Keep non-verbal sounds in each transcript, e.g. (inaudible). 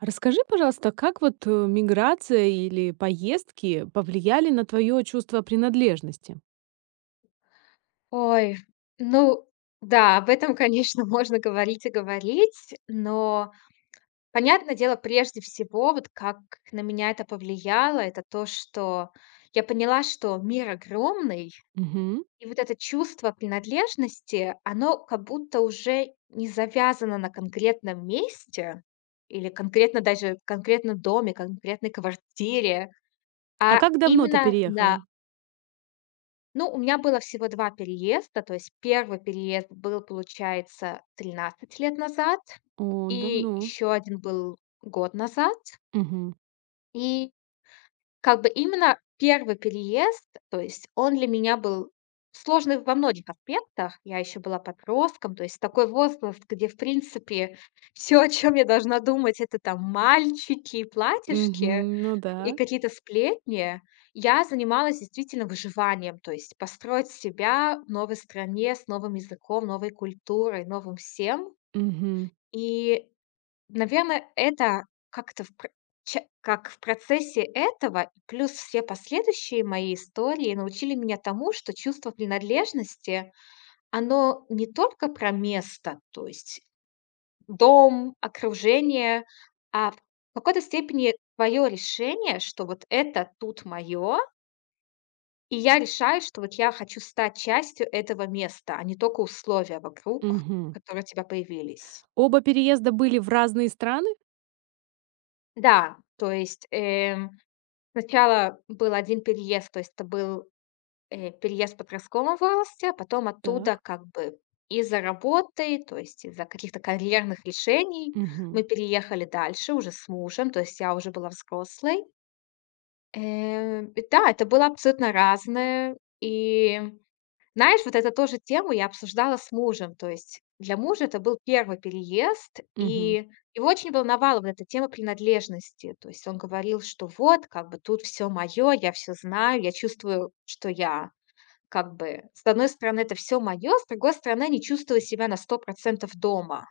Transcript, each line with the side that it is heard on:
right: А расскажи, пожалуйста, как вот, миграция или поездки повлияли на твое чувство принадлежности?
left: Ой, ну да, об этом, конечно, (laughs) можно говорить и говорить, но, понятное дело, прежде всего, вот как на меня это повлияло, это то, что я поняла, что мир огромный,
right: Мгм.
left: и вот это чувство принадлежности, оно как будто уже не завязано на конкретном месте или конкретно даже в конкретном доме, конкретной квартире,
right: А
left: а
right: как давно ты
left: именно, да.
right: переехала?
left: Ну, у меня было всего 2 переезда. То есть первый переезд был, получается, 13 лет назад,
right: О,
left: и
right: давно.
left: еще один был год назад.
right: Мгм.
left: И как бы именно первый переезд, то есть он для меня был сложный во многих аспектах. Я еще была подростком, то есть такой возраст, где, в принципе, (laughs) все, о чем я должна думать- это там мальчики и
right: Мгм.
left: платьишки,
right: Ну да.
left: и какие-то сплетни. Я занималась действительно выживанием, то есть построить себя в новой стране, с новым языком, новой культурой, новым всем.
right: Мгм.
left: И, наверное, это как-то в пр ча как в процессе этого, плюс все последующие мои истории научили меня тому, что чувство принадлежности, оно не только про место, то есть дом, окружение, а в какой-то степени твое решение, что вот это тут мое, и я решаю, что вот я хочу стать частью этого места, а не только условия вокруг,
right: Мгм.
left: которые у тебя появились.
right: Оба переезда были в разные страны?
left: Да, то есть, сначала был один переезд, то есть это был, переезд в подростковом возрасте, а потом оттуда
right: Так.
left: как бы из-за работы, то есть из-за каких-то карьерных решений
right: Мгм.
left: мы переехали дальше уже с мужем, то есть я уже была взрослой. И да, это было абсолютно разное, и знаешь, вот это тоже тему я обсуждала с мужем. То есть для мужа это был первый переезд,
right: Мгм.
left: и его очень волновала вот эта тема принадлежности. То есть он говорил, что вот, как бы, тут все мое, я все знаю, я чувствую, что я, как бы, с одной стороны, это все мое, с другой стороны, не чувствую себя на 100% дома.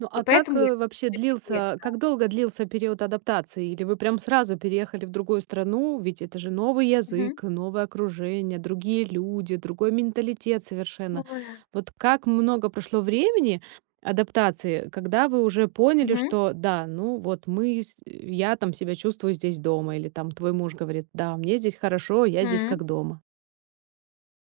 right: Ну,
left: И
right: а как,
left: поэтому я.
right: вообще длился как долго длился период адаптации? Или вы прям сразу переехали в другую страну? Ведь это же новый
left: Мгм.
right: язык, новое окружение, другие люди, другой менталитет совершенно.
left: Ой.
right: Вот как много прошло времени адаптации, когда вы уже поняли,
left: Мгм.
right: что да, ну вот мы с я там себя чувствую здесь дома, или там твой муж говорит: "Да, мне здесь хорошо, я здесь
left: Мгм.
right: как дома".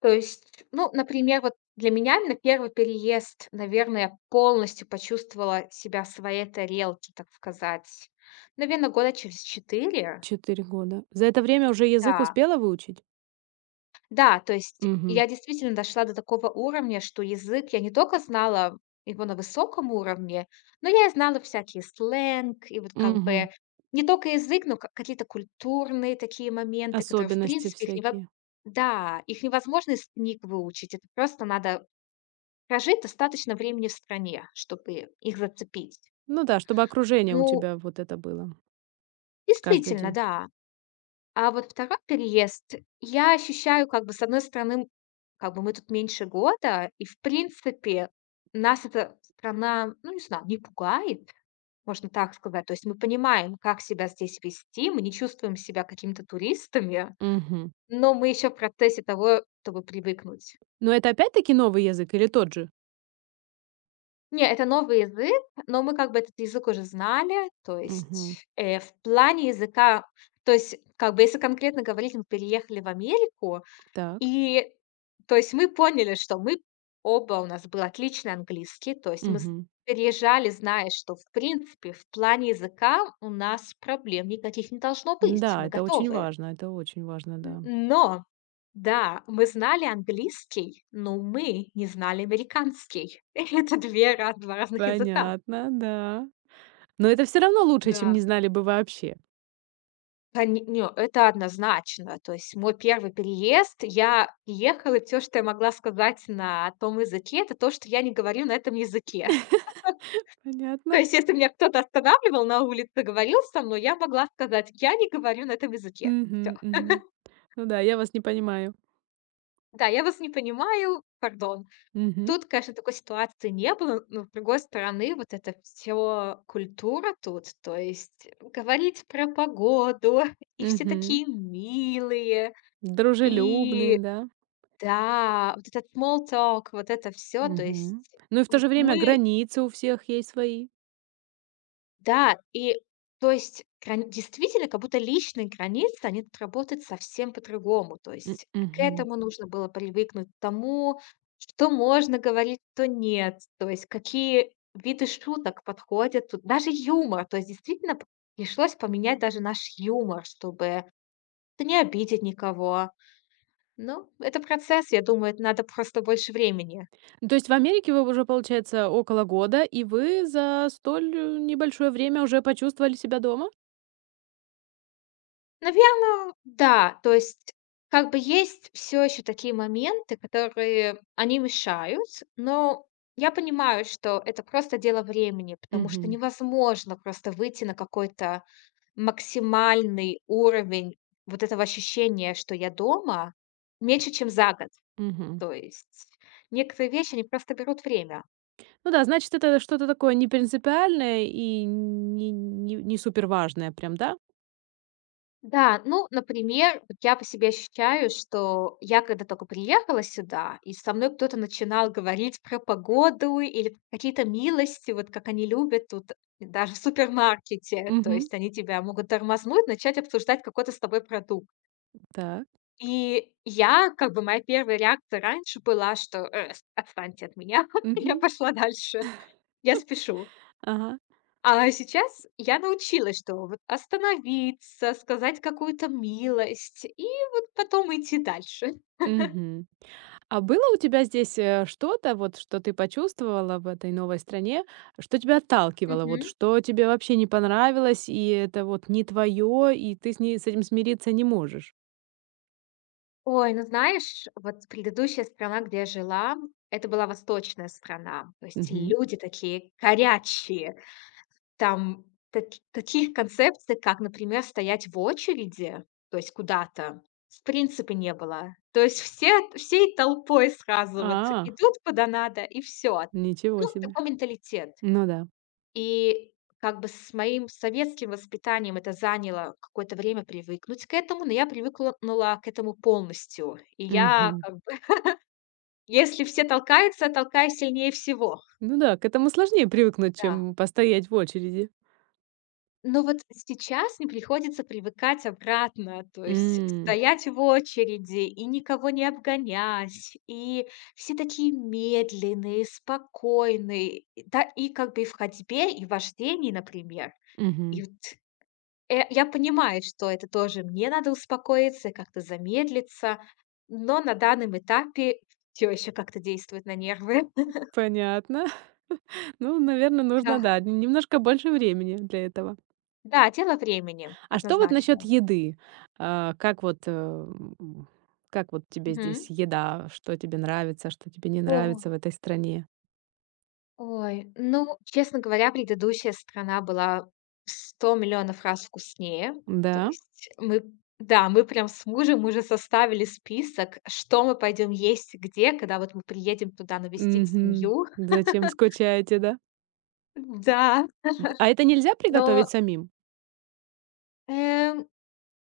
left: То есть, ну, например, вот для меня именно первый переезд, наверное, я полностью почувствовала себя в своей тарелке, так сказать. Наверно, года через 4.
right: 4 года. За это время уже язык
left: Да,
right: успела выучить?
left: да, то есть
right: Угу,
left: я действительно дошла до такого уровня, что язык я не только знала его на высоком уровне, но я и знала всякие сленг, и вот как
right: угу.
left: бы не только язык, но ка какие-то культурные такие моменты, которые, в
right: Особенности
left: принципе, их нево
right: всякие.
left: да, их невозможно из книг выучить. Это просто надо. Скажи, достаточно времени в стране, чтобы их зацепить.
right: Ну да, чтобы окружение у
left: Ну,
right: тебя вот это было каждый
left: действительно,
right: день.
left: да. А вот второй переезд, я ощущаю, как бы, с одной стороны, как бы мы тут меньше года, и, в принципе, нас эта страна, ну, не знаю, не пугает, можно так сказать. То есть мы понимаем, как себя здесь вести, мы не чувствуем себя какими-то туристами,
right: Мгм.
left: но мы еще в процессе того, чтобы привыкнуть.
right: Но это опять-таки новый язык или тот же?
left: Не, это новый язык, но мы как бы этот язык уже знали. То
right: Мгм.
left: есть, в плане языка, то есть, как бы, если конкретно говорить, мы переехали в Америку,
right: Так.
left: и, то есть, мы поняли, что мы оба, у нас был отличный английский. То есть мы з
right: Мгм.
left: переезжали, зная, что, в принципе, в плане языка у нас проблем никаких не должно быть,
right: Да,
left: мы готовы.
right: это очень важно, да.
left: Н но, да, мы знали английский, но мы не знали американский. (laughs) Это две раз два разных языка.
right: Понятно, да. Но это все равно лучше, чем
left: Да.
right: не знали бы вообще.
left: Коне Не, это однозначно. То есть мой первый переезд, я ехала, и все, что я могла сказать на том языке, это то, что я не говорю на этом языке. (laughs) То
right: Понятно.
left: есть если меня кто-то останавливал на улице, говорил со мной, я могла сказать: "Я не говорю на этом языке". Всё.
right: Мгм, мгм. Ну да, я вас не понимаю.
left: Да, я вас не понимаю, пардон.
right: Мгм,
left: Тут, конечно, такой ситуации не было, но, с другой стороны, вот это все культура тут. То есть говорить про погоду, (laughs) и все
right: мгм.
left: такие милые,
right: Дружелюбные,
left: и
right: да?
left: да, вот этот small talk, вот это все, то есть
right: Мгм. Ну и в то же
left: м
right: время
left: мы
right: границы у всех есть свои.
left: да, и, то есть, грань, действительно, как будто личные границы, они тут работают совсем по-другому. То
right: М,
left: есть к
right: мгм.
left: этому нужно было привыкнуть, к тому, что можно говорить, что нет. То есть какие виды шуток подходят тут, даже юмор. То есть действительно п пришлось поменять даже наш юмор, чтобы, да, не обидеть никого. Ну, это процесс, я думаю, это надо просто больше времени.
right: Ну, то есть в Америке вы уже, получается, около года, и вы за небольшое время уже почувствовали себя дома?
left: Наверное, да. То есть как бы есть все еще такие моменты, которые они мешают, но я понимаю, что это просто дело времени, потому что
right: Мгм.
left: невозможно просто выйти на какой-то максимальный уровень вот этого ощущения, что я дома, меньше, чем за год.
right: Мгм.
left: То есть некоторые вещи, они просто берут время.
right: Ну да, значит, это что-то такое не принципиальное и не супер важное, прям, да?
left: Да, ну, например, вот я по себе ощущаю, что я, когда только приехала сюда, и со мной кто-то начинал говорить про погоду или какие-то милости, вот как они любят тут, даже в супермаркете. То
right: Угу.
left: есть они тебя могут тормознуть, начать обсуждать какой-то с тобой продукт.
right: Так.
left: И я, как бы, моя первая реакция раньше была, что, отстаньте от меня, (laughs) я
right: Мгм.
left: пошла дальше, я спешу.
right: Ага.
left: А сейчас я научилась, что вот остановиться, сказать какую-то милость и вот потом идти дальше.
right: Мгм. А было у тебя здесь что-то, вот что ты почувствовала в этой новой стране, что тебя отталкивало, вот
left: Мгм.
right: что тебе вообще не понравилось, и это вот не твое, и ты с этим смириться не можешь?
left: Ой, ну знаешь, вот предыдущая страна, где я жила, это была восточная страна. То есть люди такие горячие. Там таких концепций, как, например, стоять в очереди, то есть куда-то, в принципе, не было. То есть все, всей толпой сразу вот
right: А,
left: идут куда надо, и все.
right: ничего
left: Ну,
right: себе.
left: такой менталитет.
right: Ну да.
left: И как бы с моим советским воспитанием это заняло какое-то время привыкнуть к этому, но я привыкла нула к этому полностью. И я,
right: Мгм.
left: как бы, если все толкаются, толкай сильнее всего.
right: Ну да, к этому сложнее привыкнуть,
left: Да.
right: чем постоять в очереди.
left: Но вот сейчас мне приходится привыкать обратно, то есть
right: М,
left: стоять в очереди и никого не обгонять, и все такие медленные, спокойные, и да, и как бы и в ходьбе, и в вождении, например.
right: мгм.
left: И вот, я понимаю, что это тоже мне надо успокоиться, как-то замедлиться, но на данном этапе все еще как-то действует на нервы. (laughs)
right: Понятно. (laughs) Ну, наверное,
left: Да.
right: нужно, да, немножко больше времени для этого.
left: Да, дело времени,
right: А что вот насчет
left: однозначно.
right: еды? А, как вот, э, м, как вот тебе
left: Мгм.
right: здесь еда? Что тебе нравится, что тебе не
left: О,
right: нравится в этой стране?
left: ой. Ну, честно говоря, предыдущая страна была в 100 000 раз вкуснее. То
right: Да?
left: есть мы да, мы прям с мужем уже составили список, что мы пойдем есть где, когда вот мы приедем туда навестить
right: Мгм.
left: семью.
right: Зачем скучаете, да?
left: Да,
right: А это нельзя
left: но,
right: приготовить самим?
left: эм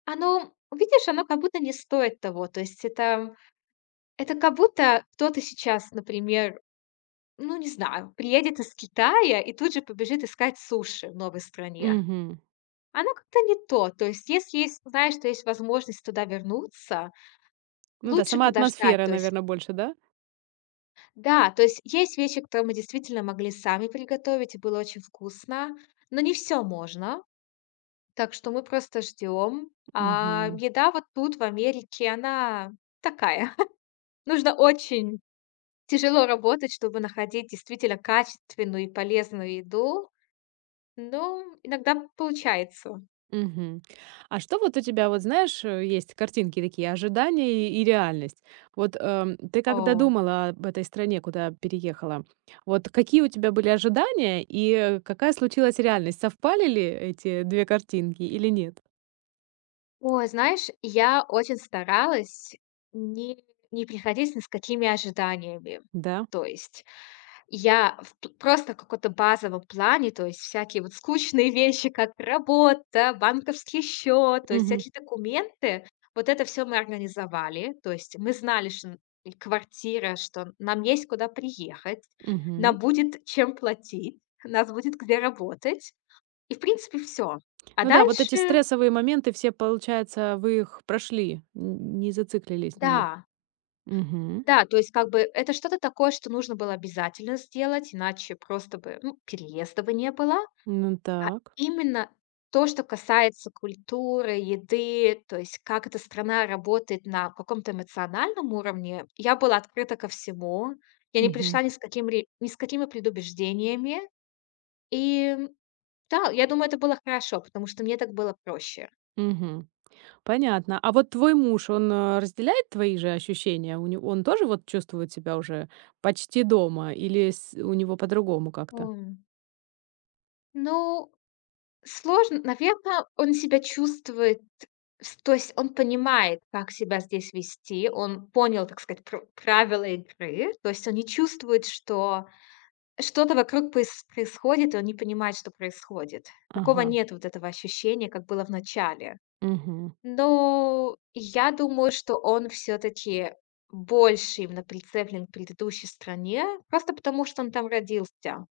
left: Оно, видишь, оно как будто не стоит того. То есть это как будто кто-то сейчас, например, ну, не знаю, приедет из Китая и тут же побежит искать суши в новой стране.
right: Мгм.
left: Оно как-то не то. То есть если есть, знаешь, что есть возможность туда вернуться,
right: Ну да,
left: лучше
right: сама
left: подождать.
right: атмосфера,
left: То есть
right: наверное, больше, да?
left: да, то есть есть вещи, которые мы действительно могли сами приготовить, и было очень вкусно, но не все можно. Так что мы просто ждем. А
right: Мгм.
left: еда вот тут, в Америке, она такая. Нужно очень тяжело работать, чтобы находить действительно качественную и полезную еду, но иногда получается.
right: Мгм. А что вот у тебя, вот знаешь, есть картинки такие, ожидания и реальность. Вот ты когда
left: О.
right: думала об этой стране, куда переехала, вот какие у тебя были ожидания и какая случилась реальность? Совпали ли эти две картинки или нет?
left: Ой, знаешь, я очень старалась не приходить ни с какими ожиданиями.
right: Да.
left: То есть я в п просто в каком-то базовом плане, то есть всякие вот скучные (laughs) вещи, как работа, банковский счет, то есть
right: Мгм.
left: всякие документы. Вот это все мы организовали. То есть мы знали, что н и квартира, что нам есть куда приехать,
right: Мгм.
left: нам будет чем платить, нас будет где работать. И, в принципе, все. А
right: Ну да, вот эти
left: дальше
right: стрессовые моменты все, получается, вы их прошли, не зациклились на них.
left: да,
right: Мгм.
left: да, то есть как бы это что-то такое, что нужно было обязательно сделать, иначе просто бы, ну, переезда бы не было.
right: Ну
left: А
right: так.
left: именно то, что касается культуры, еды, то есть как эта страна работает на каком-то эмоциональном уровне, я была открыта ко всему. Я не
right: Мгм.
left: пришла ни с какими предубеждениями. И да, я думаю, это было хорошо, потому что мне так было проще.
right: Мгм. Понятно. А вот твой муж, он, разделяет твои же ощущения? У него он тоже вот чувствует себя уже почти дома или с у него по-другому как-то?
left: М, ну, сложно, наверное, он себя чувствует, с то есть он понимает, как себя здесь вести, он понял, так сказать, пр правила игры, то есть он не чувствует, что что-то вокруг происходит, и он не понимает, что происходит. Такого
right: Ага,
left: нет вот этого ощущения, как было в начале.
right: мгм.
left: Но я думаю, что он все таки больше именно прицеплен к предыдущей стране, просто потому что он там родился.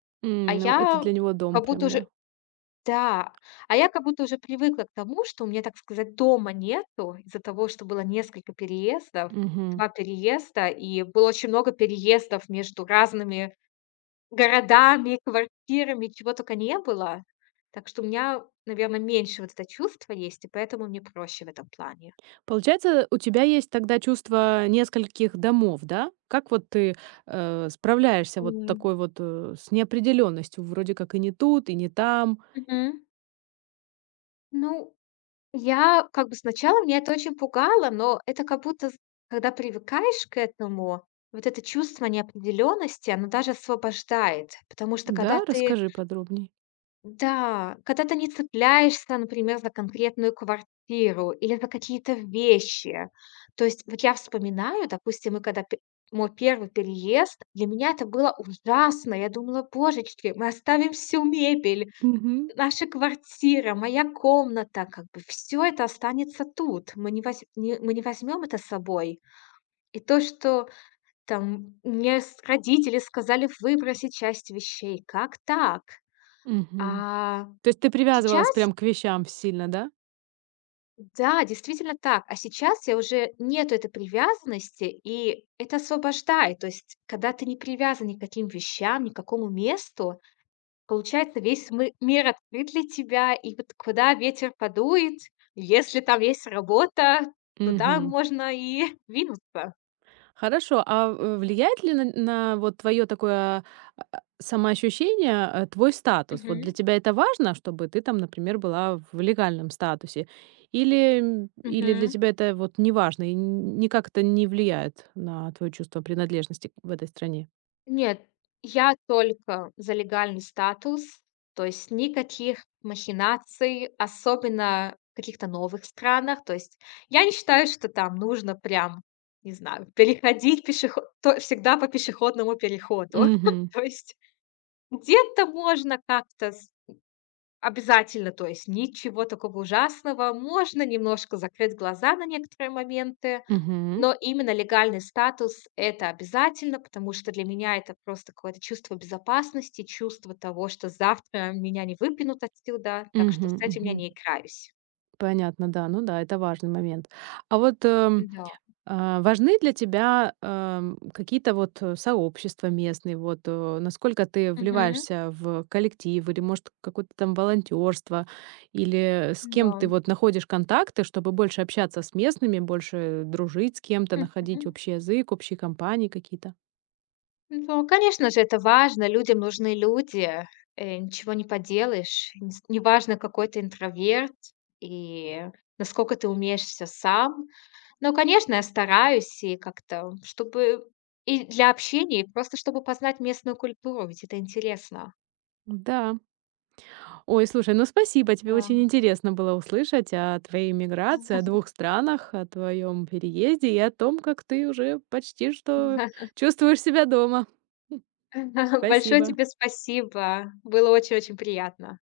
left: А
right: М, ну, это
left: я
right: для него дом
left: как будто
right: прям, да?
left: уже Да, а я как будто уже привыкла к тому, что у меня, так сказать, дома нету из-за того, что было несколько переездов,
right: Мгм.
left: 2 переезда, и было очень много переездов между разными городами, квартирами, чего только не было. Так что у меня, наверное, меньше вот это чувство есть, и поэтому мне проще в этом плане.
right: Получается, у тебя есть тогда чувство нескольких домов, да? Как вот ты, справляешься вот
left: М.
right: такой вот, с неопределенностью, вроде как и не тут, и не там.
left: Мгм. Ну, я как бы сначала меня это очень пугало, но это как будто, з когда привыкаешь к этому, вот это чувство неопределенности, оно даже освобождает. Потому что когда
right: Да,
left: ты.
right: расскажи подробней.
left: Да, когда ты не цепляешься, например, за конкретную квартиру или за какие-то вещи. То есть вот я вспоминаю, допустим, мой первый переезд, для меня это было ужасно. Я думала, божечки, мы оставим всю мебель,
right: Мгм,
left: наша квартира, моя комната, как бы все это останется тут. Мы не возьмем это с собой. И то, что там мне родители сказали выбросить часть вещей, как так?
right: мгм.
left: А
right: То есть ты привязывалась
left: сейчас.
right: прям к вещам сильно, да?
left: Да, действительно так. А сейчас я уже нету этой привязанности, и это освобождает. То есть, когда ты не привязан ни к каким вещам, ни к какому месту, получается, весь мы мир открыт для тебя, и вот куда ветер подует, если там есть работа, туда
right: Мгм.
left: можно и (laughs) двинуться.
right: Хорошо, влияет ли на вот твое такое, самоощущение, твой статус? Вот для
left: Мгм.
right: тебя это важно, чтобы ты там, например, была в легальном статусе? Или, или для
left: Мгм.
right: тебя это вот не важно и н никак это не влияет на твоё чувство принадлежности в этой стране?
left: Нет, я только за легальный статус, то есть никаких махинаций, особенно в каких-то новых странах. То есть я не считаю, что там нужно прям, не знаю, переходить пешеход то всегда по пешеходному переходу. (laughs)
right: Мгм.
left: То есть где-то можно как-то с обязательно, то есть ничего такого ужасного. Можно немножко закрыть глаза на некоторые моменты.
right: Мгм.
left: Но именно легальный статус- это обязательно, потому что для меня это просто какое-то чувство безопасности, чувство того, что завтра меня не выпинут отсюда, так что
right: Мгм.
left: с этим я
right: Мгм.
left: не играюсь.
right: Понятно, да. Ну да, это важный момент. А вот, эм
left: Да.
right: А, важны для тебя, какие-то вот, сообщества местные? Вот, насколько ты
left: Мгм.
right: вливаешься в коллектив или, может, какое-то там волонтёрство? Или с кем
left: Да.
right: ты вот находишь контакты, чтобы больше общаться с местными, больше дружить с кем-то, находить
left: Мгм.
right: общий язык, общие компании какие-то?
left: Ну, конечно же, это важно. Людям нужны люди. Ничего не поделаешь. Нес неважно, какой ты интроверт и насколько ты умеешь все сам. Ну, конечно, я стараюсь и как-то, чтобы и для общения, и просто чтобы познать местную культуру, ведь это интересно.
right: Да. Ой, слушай, ну спасибо, тебе очень
left: Да.
right: интересно было услышать о твоей миграции, о двух странах, о твоем переезде и о том, как ты уже почти что
left: (laughs)
right: чувствуешь себя дома.
left: Большое
right: Спасибо.
left: тебе спасибо. Было очень-очень приятно.